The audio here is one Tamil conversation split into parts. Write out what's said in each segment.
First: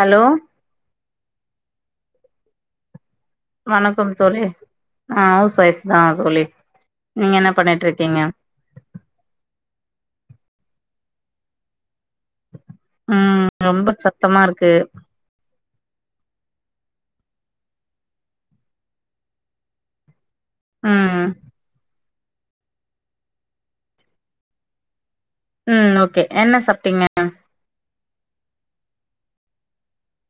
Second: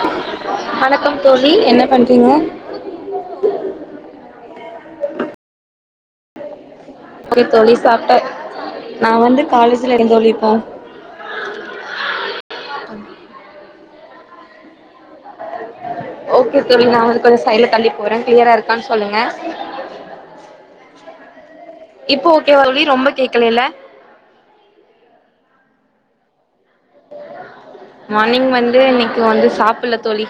ஹலோ வணக்கம் தோழி என்ன பண்றீங்க வணக்கம் தோழி ஆ ஹவுஸ் ஒய்ஃப் தா தோழி நீங்க ஓகே என்ன தோழி பண்ணிட்டு சாப்ட்டே இருக்கீங்க நா வந்து காலேஜ்ல இருக்கே தோழி இப்போ ம் ரொம்ப சத்தமா இருக்கு ஓகே தோழி நா வந்து கொஞ்ச சைட்ல தள்ளி போறே க்ளியரா இருக்கான்னு சொல்லுங்க ம் ம் இப்போ ஓகேவா தோழி ரொம்ப கேக்கலேல்ல ம் ஓகே என்ன சாப் மார்னிங் வந்து இன்னைக்கு வந்து சாப்புல்ல தோழி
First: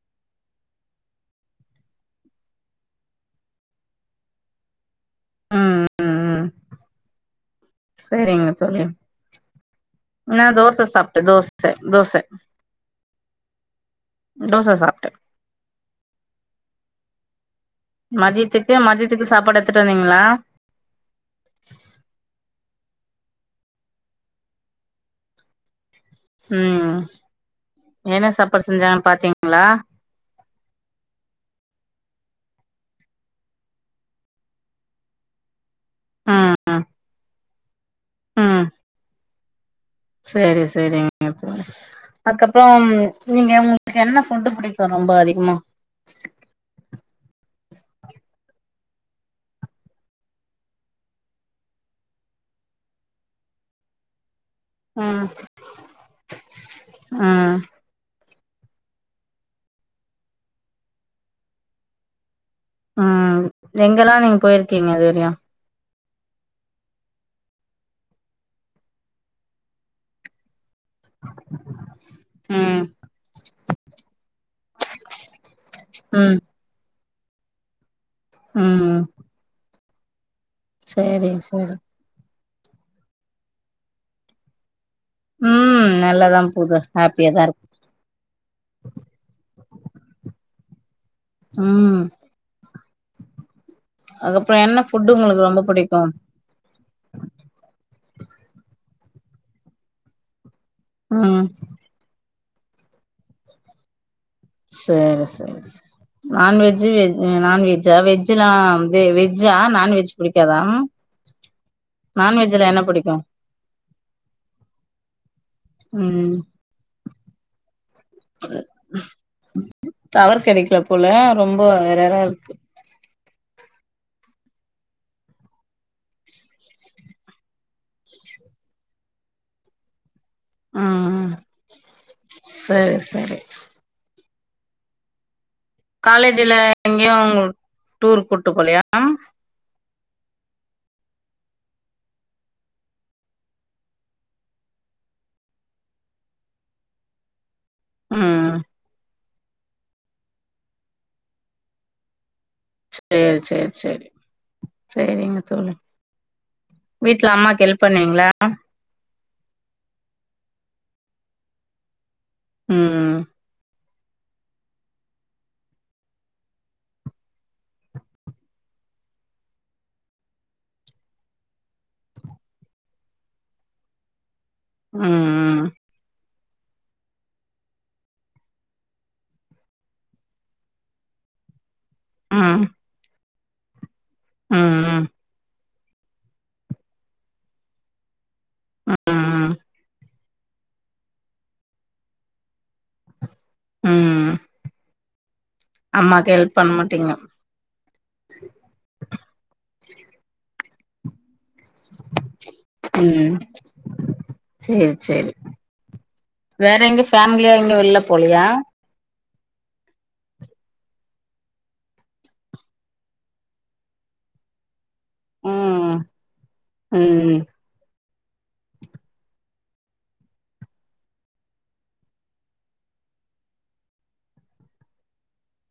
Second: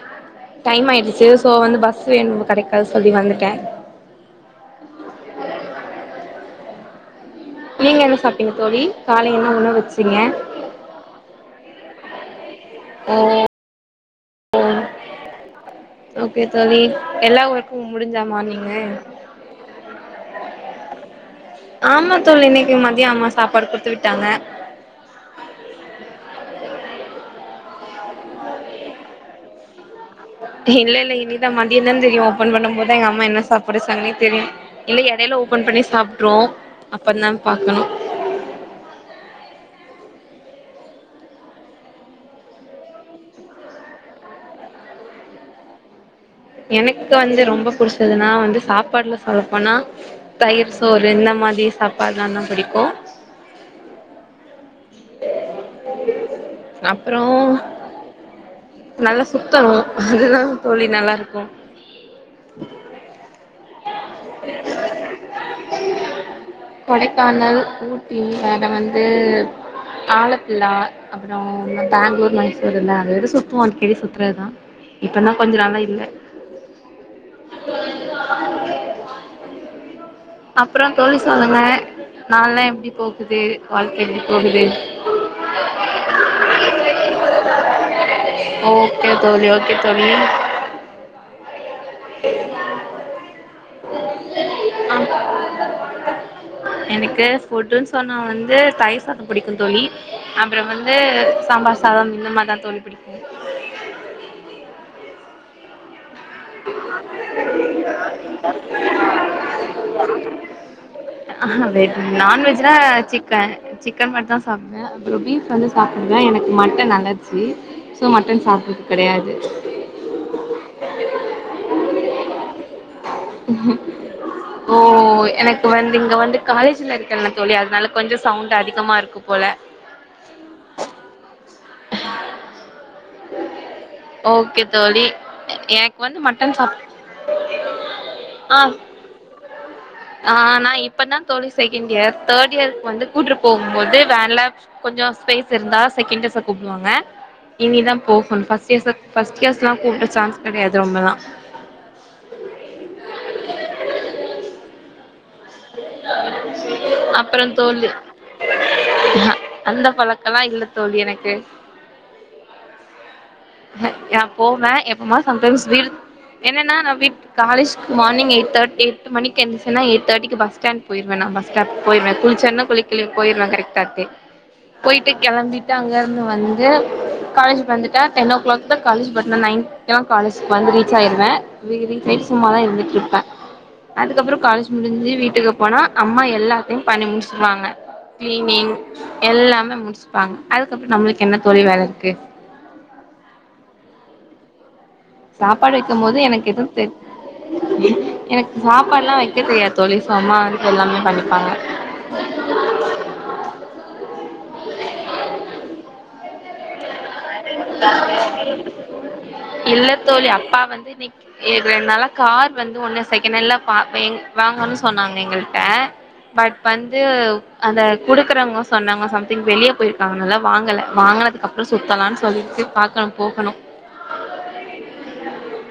டைம் ஆயிடுச்சு சோ வந்து பஸ் என்வு கெடைக்காது சொல்லி வந்துட்டே ம் ம் ம் நீங்க என்ன சரிங்க சாப்ட்டீங்க தோழி காலை என்ன உணவு வச்சீங்க நா தோச சாப்ட்டே தோச தோச ஓ ஓ தோச சாப்ட்டே ஓகே தோழி எல்லா உ மதியத்துக்கு மதியத்துக்கு சாப்பாடு எத்துட்டு வந்தீங்ளா ஆமா தோழி இன்னைக்கு மதியோ அம்மா சாப்பாடு குடுத்து விட்டாங்க ம் என்ன சாப்பாடு செஞ்சாங்கன் பாத்தீங்ளா இல்ல இல்ல இனிதா மதியந்தா தெரியு ஓப்பன் பண்ணும் போதுதா எங்க அம்மா என்ன சாப்பாடு வச்சாங்கன்னே தெரியு இல்ல எடையில ஓபன் பண்ணி சாப்ட்ருவோ ம் ம் அப்ப தா பாக்கணு ம் செரி செரிங்க தோழி அதுக்கப்பறோம் நீங்க உங்களுக்கு என்ன ஃபுட்டு புடிக்கும் ரொம்ப அதிகமா எனக்கு வந்து ரொம்ப புடிச்சதுன்னா வந்து சாப்பாடுல சொல்லப்போனா தயிர் சோறு இந்த மாதிரி சாப்பாட்லா தா பிடிக்கு ம் அப்றோ ம் நல்லா சுத்தணு அதெல்லா தோழி நல்லாருக்கும் ம் எங்கெல்லா நீங்க போயிருக்கீங்க இதுவரையு கொடைக்கானல் ஊட்டி வேற வந்து ஆலப்புலா அப்றோ பேங்ளூர் மைசூர் ம் இல்ல அடிக்கடி சுத்துவோம் அடிக்கடி சுத்றதுதா இப்பதான் கொஞ்ச நாளா இல்ல ம் ம் ம் அப்றோ தோழி சொல்லுங்க சேரி நாள்யெல்லா எப்டி போகுது வாழ்க்க எப்டி போகுது ம் நல்லாதான் போது ஹாப்பியா தா இருக் ஓகே தோழி ஓகே தோழி ம் அதுக்கப்றோ என்ன ஃபுட்டு உங்ளுக்கு ரொம்ப புடிக்கு எனக்கு ஃபுட்டுன்னு சொன்னா வந்து தயிர் சாதம் புடிக்கு தோழி அப்புற வந் ந்து ம் சாம்பார் சாதம் இந்த மாரி தான் தோழி புடிக்கு சேரி சேரி சேர் நான்வெஜ்ஜி வெஜ் நான்வெஜ்ஜா வெஜ்ஜில்லா வந்து வெஜ்ஜா நான்வெஜ் புடிக்காதா ஆ வெஜ் நான்வெஜ்ல நான்வெஜ்னா என்ன புடிக்கு சிக்கன் சிக்கன் மட்டும் தான் சாப்டுவேன் அப்றோ பீஃப் வந்து சாப்டுவே ம் எனக்கு மட்டன் அலர்ஜி ஸோ மட்டன் சாப்புடறது கெடையாது டவர் கெடைக்கல போல ரொம்ப எரரா இருக்கு உஹம் ஓ எனக்கு வந்து இங்க வந்து காலேஜ்ல இருக்கேனா தோழி அதனால கொஞ்சோ சவுண்ட் அதிகமா இருக்கும் போல ம் ம் செரி செரி ஓகே தோழி எக் காலேஜ்ல எங்கேயு டூர் கூட்டு ஆ போலையா ஆ நா இப்ப தா தோழி செகண்ட் இயர் தேர்ட் இயருக்கு வந்து கூட்டு போகும் போது வேன்ல கொஞ்சோ ஸ்பேஸ் இருந்தா செகண்ட் இயர்ஸஸ கூப்டுவாங்க இனி தா போகனு ம் ஃபர்ஸ்ட் இயர்ஸ ஃபர்ஸ்ட் இயர்ஸ்லாம் கூப்ட சான்ஸ் கெடையாது ரொம்பலா சேரி சேரி சேரி செரிங்க தோழி வீட்டுல அப்றோ அம்மாக்கு ஹெல்ப் தோழி பண்ணுவீங்களா அந்த பழக்கல்லா இல்ல தோழி எனக்கு ம் அ நா போவே எப்போமா சம்டைம்ஸ் வீடு என்னன்னா நான் வீட்டு காலேஜ்கு மார்னிங் எயிட் தெட்டி எட்டு மணிக்கு எந்துருச்சுன்னா எய் தேர்டி பஸ்ஸாண்ட் போயிருவேன் நா பஸ் ஸ்டாப் போய்ருவேன் குளிச்சன்ன குளிகளையோ போய்ருவேன் கரெக்ட தெ போயிட்டு ம் கெளம்பிட்டு அங்க இருந்து வந்து காலேஜ் வந்துட்ட டென் ஓ கிளக் தான் காலேஜ் பட் நா நைன் க்குலா காலேஜு வந்து ரீச் ஆயிருவேன் வெரி டைம் ம் சும்மாதா ம் இருந்துட்டு இருப்பேன் அதுக்கப்புறோ காலேஜ் ம் முடிஞ்சி வீட்டுக்கு போனா அம்மா எல்லாத்தையு பண்ணி முடிச்சிருவாங்க கிளீனிங் ம் எல்லாமே முடிச்சுப்பாங்க அதுக்கப்புறோ நம்மளுக்கு என்ன தோழி வேல இருக்கு ம் சாப்பாடு வைக்கும் போது அம்மாக்கு எனக்கு ஹெல்ப் பண்ண எதுவும் தெரி மாட்டீங்க எனக்கு சாப்பாடுல்லா வைக்க தெரியாது தோழி சோ அம்மா அதுக்கு எல்லாமே பண்ணிப்பாங்க ம் செரி செரி வேற எங்கயு ஃபேமிலியா எங்கயு வெளில போலியா இல்ல தோழி அப்பா வந்து வீக் நேத்து ரெண்டுனால கார் வந்து ஒன்னு செகண்டல பாத்தேன் வாங்கனு சொன்னாங் எங்கள்ட்ட ம் பட் வந்து ம் அத குடுக்குறவங்க சொன்னாங்க சம்திங் வெளியே போயிருக்காங்கனாலா வாங்கல வாங்கினதுக்கப்புற சுத்தலான்னு சொல்லிட்டு பாக்கணு போகணு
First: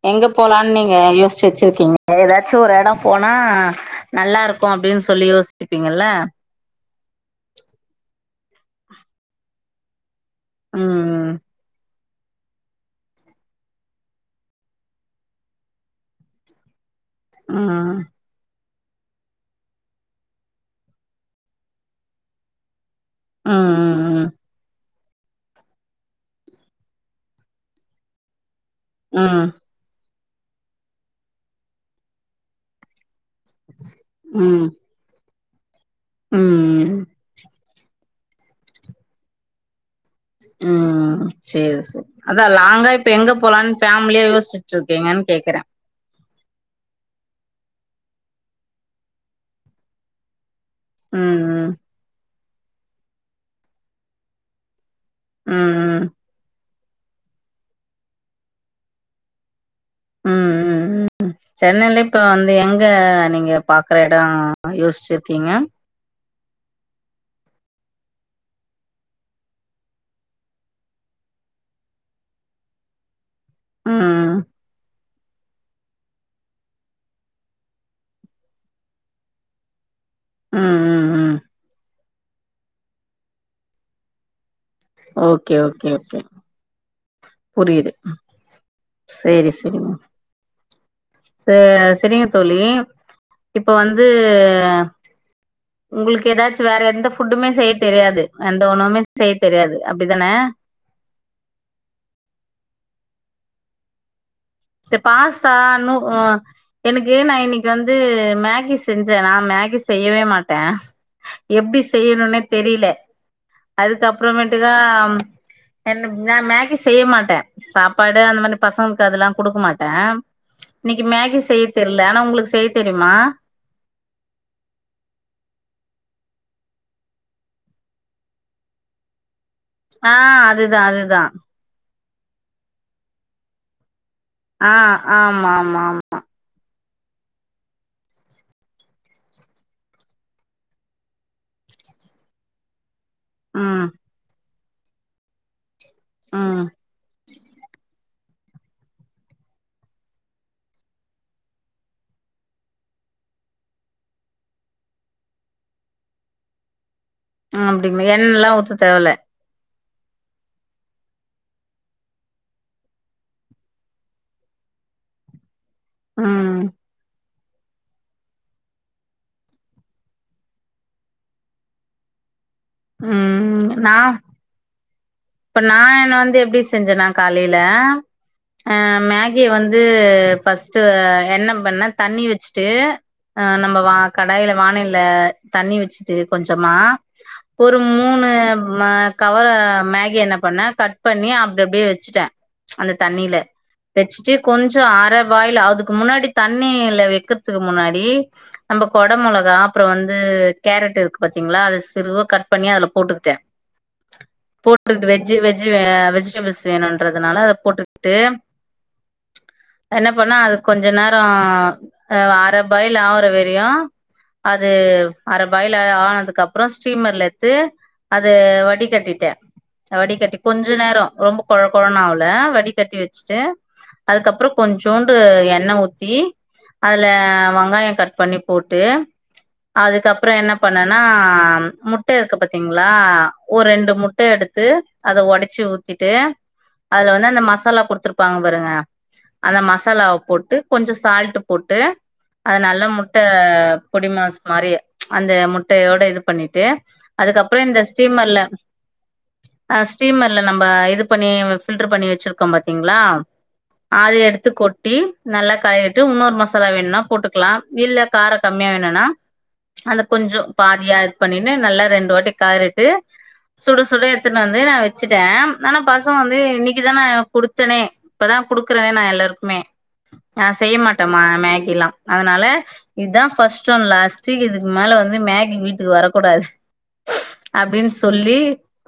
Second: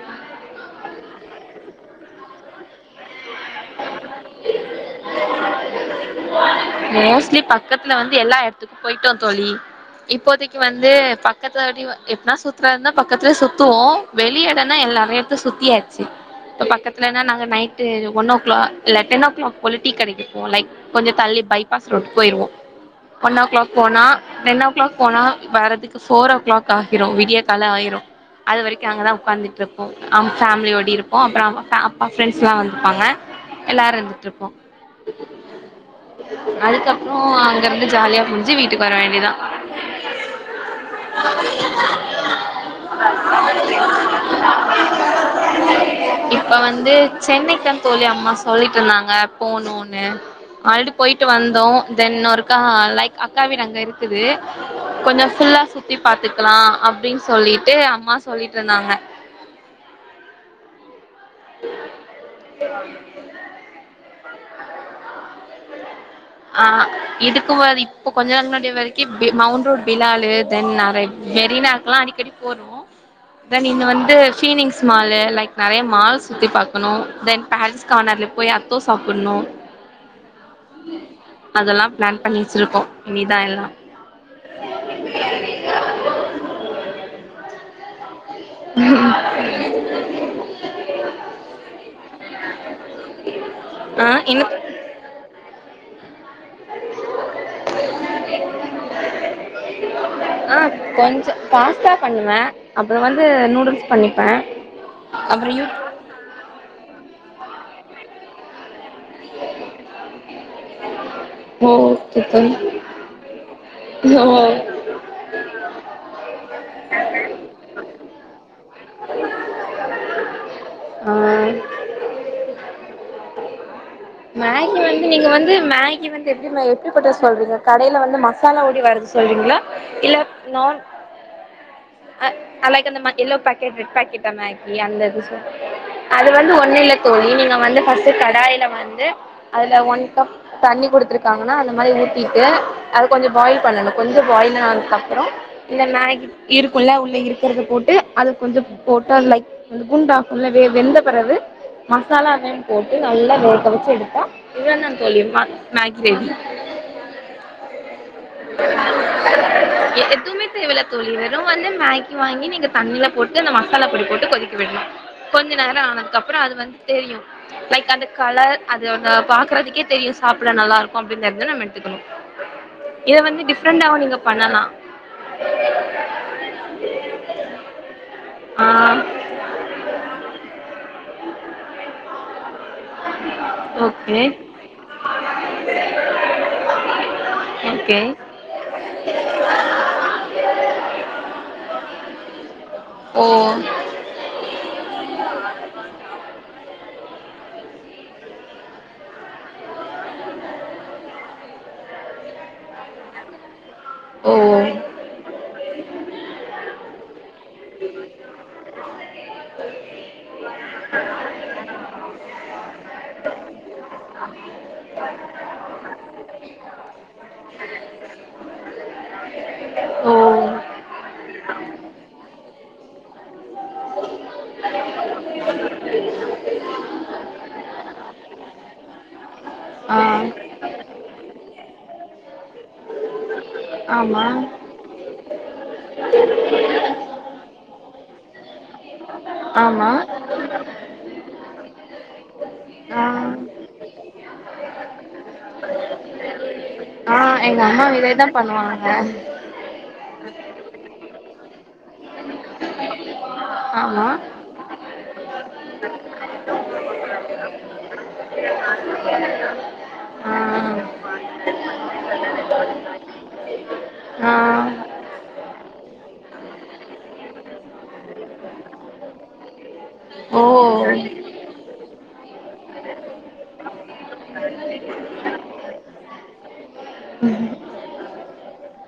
எங்க போலான்னு நீங்க யோஸ்ச்சு வெச்சிருக்கீங்க ஏதாச்சு ஒரு எடம் போனா நல்லா இருக்கு அப்டின்னு சொல்லி யோசிச்சுப்பீங்கல்ல மோஸ்ட்லி பக் பக்கத்துல வந்து எல்லா எடத்துக்கும் போயிட்டோ தோழி இப்போதைக்கு வந்து பக் ம் பக்கத்துலவட்டி எப்பனா சுத்துறதுந்தா பக்கத்துலயே சுத்துவோ வெளிய எடனா எல்ல எடத்த சுத்தியாச்சி பக்கத்துலனா நாங்க நைட்டு ம் ஒன்னோ இல்ல டென் ஓ கிளாக் போல டீ கடைக்குப்போல லைக் கொஞ்சம் தள்ளி பை பாஸ் ரோட்டுக் போயிருவோ ஒன் ஓ கிளாக் போனா ம் ம் டென் ஓ கிளாக் போனா வரதுக்கு ஃபோர் ஓ கிளாக் ஆகிரும் விடிய கால ஆயிரு அது வரைக்கு அங்க தா ம் ம் ஒக்காந்துட்டுருப் போ அவங்க ஃபேமிலியோடி இருப்போ அப்புறம் அப்பா ஃப்ரெண்ட்ஸ்லா வந்துருப்பாங்க எல்லாரு இருந்துட்டுருப்போ ம் ம் ம் அதுக்கப்றோ அங்க இருந்து ஜாலியா முச்சு வீட்டுக்கு வர வேண்டிதா ம் சேரி சேர் அதா லாங்கா இப்ப எங்க போலான்னு ஃபேமிலியா யோசிட்டு இருக்கீங்கன்னு கேக்கறே இப்ப வந்து சென்னைக்தா தோழி அம்மா சொல்லிட்டு இருந்தாங்க போணுன்னு ஆல்ரெடி போயிட்டு வந்தோ ம் தென் இன்னொருக்க லைக் அக்கா வீடு அங்க இருக்குது கொஞ்சோ ம் ஃபுல்லா சுத்தி ம் பாத்துக்கலா அப்டின் சொல்லிட்டு அம்மா சொல்லிட்டு இருந்தாங்க ம் ம் ம் ம் சென்னையில இப்போ வந்து எங்க நீங்க பாக்கற எடோ யோசிச்சிருக்கீங்க ஆ இதுக்கு முன்ன இப்ப கொஞ்ச நேர வரைக்கு மவுன்ரோட் பிலாலு தென் நெறை மெரினா லா அடிக்கடி போ தென் இங்க ம் வந்து பீனிங்ஸ் மாலு லைக் நெறைய மால்ஸ் சுத்தி பாக்கணு தென் பாரிஸ் கார்னர்ல போய் அத்தோ சாப்புன்ணு ம் ம் ம் அதெல்லா பிளான் பண்ணி வச்சிருக்கோம் இனிதா எல்லா ஓகே ஓகே ஓகே புரியுது சரி சரிமா ச சரிங்க தோழி இப்ப ஆ வந்து என்ன உங்களுக்கு ஏதாச்சு வேற எந்த ஃபுட்டுமே செய்ய தெரியாது எந்த உணவுமே செய்ய தெரியாது அப்டித்தானே கொஞ்சம் பாஸ்தா பண்ணுவே அப்புறம் வந்து நூடுல்ஸ் பண்ணிப்பே சரி அப்புற பாஸ்தா யூ நூ நா எனுக்கு நா இன்னைக்கு வந்து மேகிஸ் செஞ்சேனா மேகி செய்யவே மாட்டே ஓ எப்டி செய்யணுன்னே தெரியில ஓ அதுக்கப்புறமேட்டுதான் என்ன நா மேக்கி செய்ய மாட்டே சாப்பாடு அந்த மானி பசங்களுக்கு அதெல்லா குடுக்க மாட்டே இன்னைக்கு ஆ மேகி செய்ய தெரியல ஆனா உங்களுக்கு செய்ய தெரியுமா மேகி வந்து நீங்க வந்து மேகி வந்து எப்டி எப்டிப்பட்ட சொல்றீங்க கடையில வந்து மசாலா ஓடி வரது சொல்றீங்களா ஆ அதுதா அதுதா ஆ லைக் அந்த ம யெல்லோ பேக்கெட் ரெட்பேக்கெட் ஆ மேகி அந்த இது ஆமா ஆமா ஆமா அது வந்து ஒன்னுல்லக் தோழி நீங்க வந்து பஸ்ட்டு கடாயில வந்து அதுல ஒன் கப் தண்ணி குத்துருக்காங்கன்னா அந்த மாதிரி ஊத்திட்டு அது கொஞ்சம் பாயில் ம் பண்ணணு கொஞ்சம் பாயில் ஆனதுக்கு அப்புறோ இந்த மேகி ம் இருக்குல உள்ள இருக்கிறத போட்டு அது கொஞ்ச போட்டா லைக் அது குண்டாக்கும்ல வெந்த பெறவு மசாலா அதயும் போட்டு நல்லா வேக்க வச்சு எடுத்தா இதுதாந்தா தோழி மேகி ரெடி அ அப்டிங்களா எண்ணெல்லா ஊத்தத் தேவல்ல எதுமே தேவல்ல தோழி வெறும் வந்து மேகி வாங்கி நீங்க தண்ணியில போட்டு அந்த மசாலா பொடி போட்டு கொதிக்க விடணு கொஞ்ச நேரோ ஆனதுக்கு அப்புறோ அது ம் வந்து தெரியு லைக் அந்த கலர் அது வந்து பாக்குறதுக்கே தெரியு சாப்பிட நல்லா இருக்ம் அப்படினு தெரிஞ்சா நம்ம எடுத்துக்கணு இத வந்து ம் டிஃப்ரெண்டாவு நா நீங்க பண்ணலா இப்ப நா என்ன வந்து எப்டி செஞ்சேனா காலையில ஆ அ மேகிய வந்து ஃபர்ஸ்ட்டா என்ன பண்ணா தண்ணி வச்சுட்டு அ நம்ம வா ஓகே காடையில வாணையில தண்ணி வச்சுட்டு கொஞ்சமா ஒரு ஓகே மூணு அ கவர மேகி என்ன பண்ண கட் பண்ணி அப்டி அப்டியே வச்சுட்டே அந்த ஓ தண்ணியில வச்சுட்டு கொஞ்சோ அர பாயில் அதுக்கு முன்னாடி தண்ணீல வெக்கறதுக்கு முன்னாடி நம்ம கொட மிளகா அப்புற வந்து கேரட் இருக்கு பாத்தீங்களா அது சிறுவா கட் பண்ணி அதுல போட்டுக்கிட்டே ஓ போட்டு வெஜ் வெஜ் வெஜிடபிள்ஸ் வேணும்ன்றதுனால அதை போட்டுக்கிட்டு என்ன பண்ணா அது கொஞ்ச நேரோ அ அர பாயில் ஆவர வரையு அது அர பாயல் ஆனதுக்கு அப்புறோ ஸ்டீமர்ல எத்து அது வடி கட்டிட்டே ஓ வடிகட்டி கொஞ்ச நேரோ ரொம்ப கொழ கொழன்னு ஆவல வடிகட்டி வச்சுட்டு அதுக்கப்புற கொஞ்சோண்டு எண்ண ஊத்தி அதுல வெங்காயோ கட் பண்ணி போட் டு ஆ அதுக்கப்புறோ என்ன பண்ணேன்னா முட்ட இருக்கு பாத்தீங்களா ஒரு ரெண்டு முட்ட ஆமா எடுத்து அத ஒடைச்சு ஊத்திட்டு அதுல வந்து அந்த மசாலா குடுத்துருப்பாங்க பாருங்க அந்த ஆமா மசாலாவை போட்டு கொஞ்ச சால்ட் போட்டு அது நல்ல ஆ முட்ட பொடிமாஸ் மாரி அந்த முட்டையோட இது பண்ணிட்டு அதுக்கப்புற எங்க இந்த அம்மா இதேதா ஸ்டீமர்ல பண்ணுவாங்க ஆ ஆ ஸ்டீமர்ல நம்ம இது பண்ணி ஃபில்டர் பண்ணி வச்சிருக்கோ பாத்தீங்களா ஆமா அது எடுத்து கொட்டி நல்லா கழுகிட்டு இன்னொரு மசாலா வேணுன்னா போட்டுக்கலா இல்ல கார கம்மியா வேணுனா அது ஆ கொஞ்சோ பாதியா இது பண்ணின்னு நல்லா ரெண்டு வாட்டி கெளறிட்டு சுட சுட எத்துன்னு வந்து நா ஆ வச்சுட்டே னே ஆனா பசங்க வந்து இன்னைக்குதா நா குடுத்தேனே இப்பதா குடுக்குறனே நா எல்லாருக்குமே ஓ ஆ செய்ய மாட்டேமா மேகி எல்லா அதனால இதா ஃபஸ்ட் அண்ட் லாஸ்ட் இதுக்கு மேல வந்து மேகி வீட்க்கு வரக் கூடாது அப்டின்னு சொல்லி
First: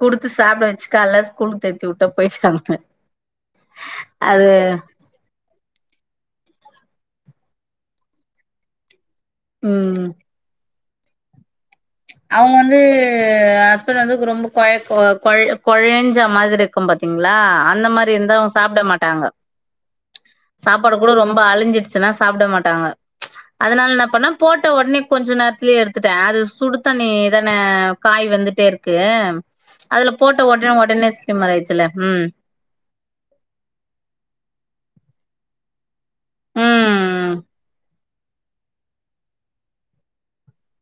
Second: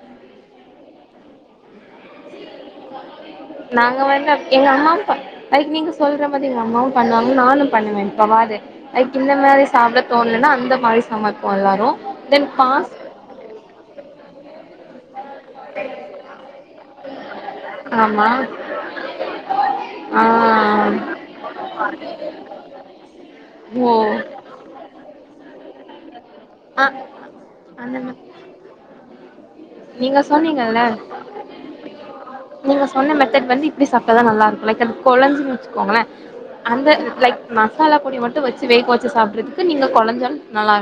குடுத்து சாப்பிட வச்சு காலைல ஸ்கூலக்கு தேத்தி வுட்ட போயிட்டாங்க நாங்க வந்து அது எங்க அம்மாவு பா அதுக்கு நீங்க சொல்ற மாதிரி எங்க அம்மாவும் பண்ணுவாங்க நானு பண்ணுவேன் எப்பவாது லைக் இந்த மாதிரி சாப்பிட ம் தோணலன்னா அந்த மாதிரி சாப்போம் எல்லாரு தென் அவங்க வந்து பாஸ் ஹஸ்பண்ட் வந்து ரொம்ப கொழக் அ கொழ் கொழஞ்ச மாரி இருக்கும் பாத்தி ங்களா அந்த மாரி ஆமா இருந்த அவ்ங்க சாப்பிட மாட்டாங்க ஆ சாப்பாடு கூட ரொம்ப அழிஞ்சிடுச்சுன்னா சாப்பிட மாட்டாங்க அதனால ஓ என்ன பண்ணா போட்ட உடனே கொஞ்ச நேரத்துலேய எத்துட்ட அது ஆ சுடுதனி இதானே அந்த மா காய் வெந்துட்டே இருக்கு அதுல நீங்க போட்ட உடனே சொன்னீங்கல்ல உடனே ஸ்லிம் ஆயிச்சல ம் நீங்க சொன்ன மெத்தட் வந்து இப்படி சாப்பிட்டதா நல்லா இருக்கும் லைக் அது குழஞ்சு வச்சுகொங்கள அந்த ம் லைக் மசாலா பொடி மட்டும் வச்சு வேக்க வச்சு சாப்பிறதுக்கு நீங்க கொலஞ்லும் நல்லா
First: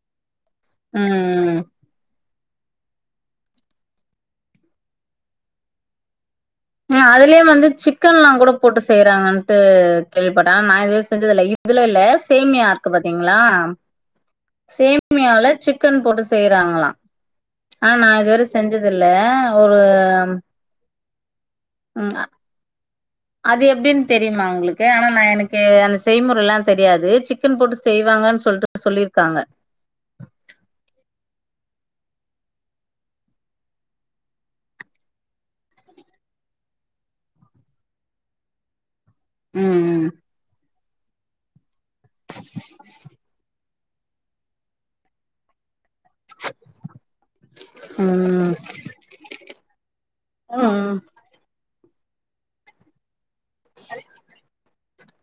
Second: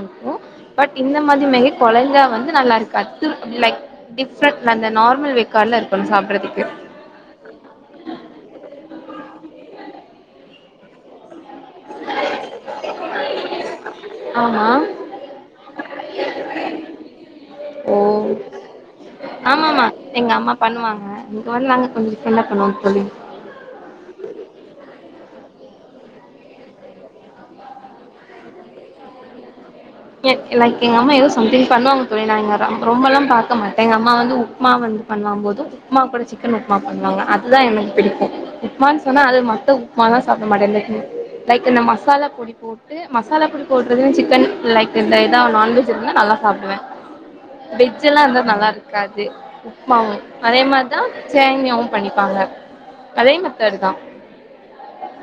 பட் இந்த மாதிரி ம் மேகி கொளஞ்ச வந்து நல்லா இருக்காது லைக் டிஃப்ரெண்டட் அந்த நார்மல் வேக்காடுல இருக்கனு சாப்பிடறதுக்கு ஆ அதுலயே வந்து சிக்கன் எல்லா கூட போட்டு செய்யறாங்கட்டு கேள்விப்பட்டா ஆனா நா இது வரைக்கு செஞ்சுதுல இல்ல இல்ல சேமியா இருக்கு பாத்தீங்களா ஆமா சேமியால சிக்கன் போட்டு செய்யறாங்களா ஆ ஓ நா இதுவரை செஞ்சதுல்ல ஒரு ஆமாமா எங்க அம்மா பண்ணுவாங்க இங்கே வந்து நாங்க கொஞ்ச ம் டிஃபிரண்டா பண்ணுவோ தோழி அது எப்படின்னு தெரியுமா உங்களுக்கு ஆனா நா எனக்கு அந்த செய்முற எல்லா தெரியாது சிக்கன் போட்டு செய்வாங்கன்னு சொல்லிட்டு சொல்லியிருக்காங்க லைக் எங்க அம்மா ஏதோ சம்திங் பண்ணுவாங்க தோழி நாங்க ரொம்ப எல்லா பாக்க மாட்டேன் எங்க அம்மா வந்து உப்புமா வந்து பண்ணுலாபோது உப்மா கூட சிக்கன் உப்புமா பண்ணுவாங்க அதுதா எனக்கு பிடிக்கும் உப்மா ஆனா அது மத்த ம் உப்புமா லா சாப்பிட மாட்டே இது லைக் இந்த மசாலா பொடி போட்டு மசாலா பொடி போடுறது சிக்கன் லைக் இந்த இதா நான்வெஜ் இருந்தா நல்லா சாப்பிடுவே வெஜ் எல்லா ம் இருந்துதா ம் நல்லா இருக் காது உப்புமாவு அதே ம் மாதிரிதா சேமியாவும் பண்ணிப்பாங்க அதே மாதிரி சரிதா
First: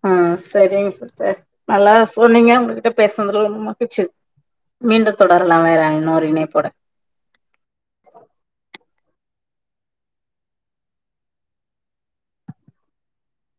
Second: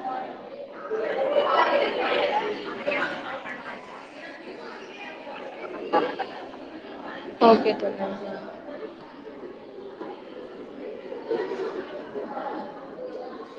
ஆ சரிங்க சிஸ்டர் நல்லா சொன்னீங்க உங்ககிட்ட பேசுனதுல ரொம்ப மகிழ்ச்சி மீண்டும் தொடர்ல்லா வேற இன்னொரு இணைப் ஓட ஓகே தோழி நன்றி [unintelligible]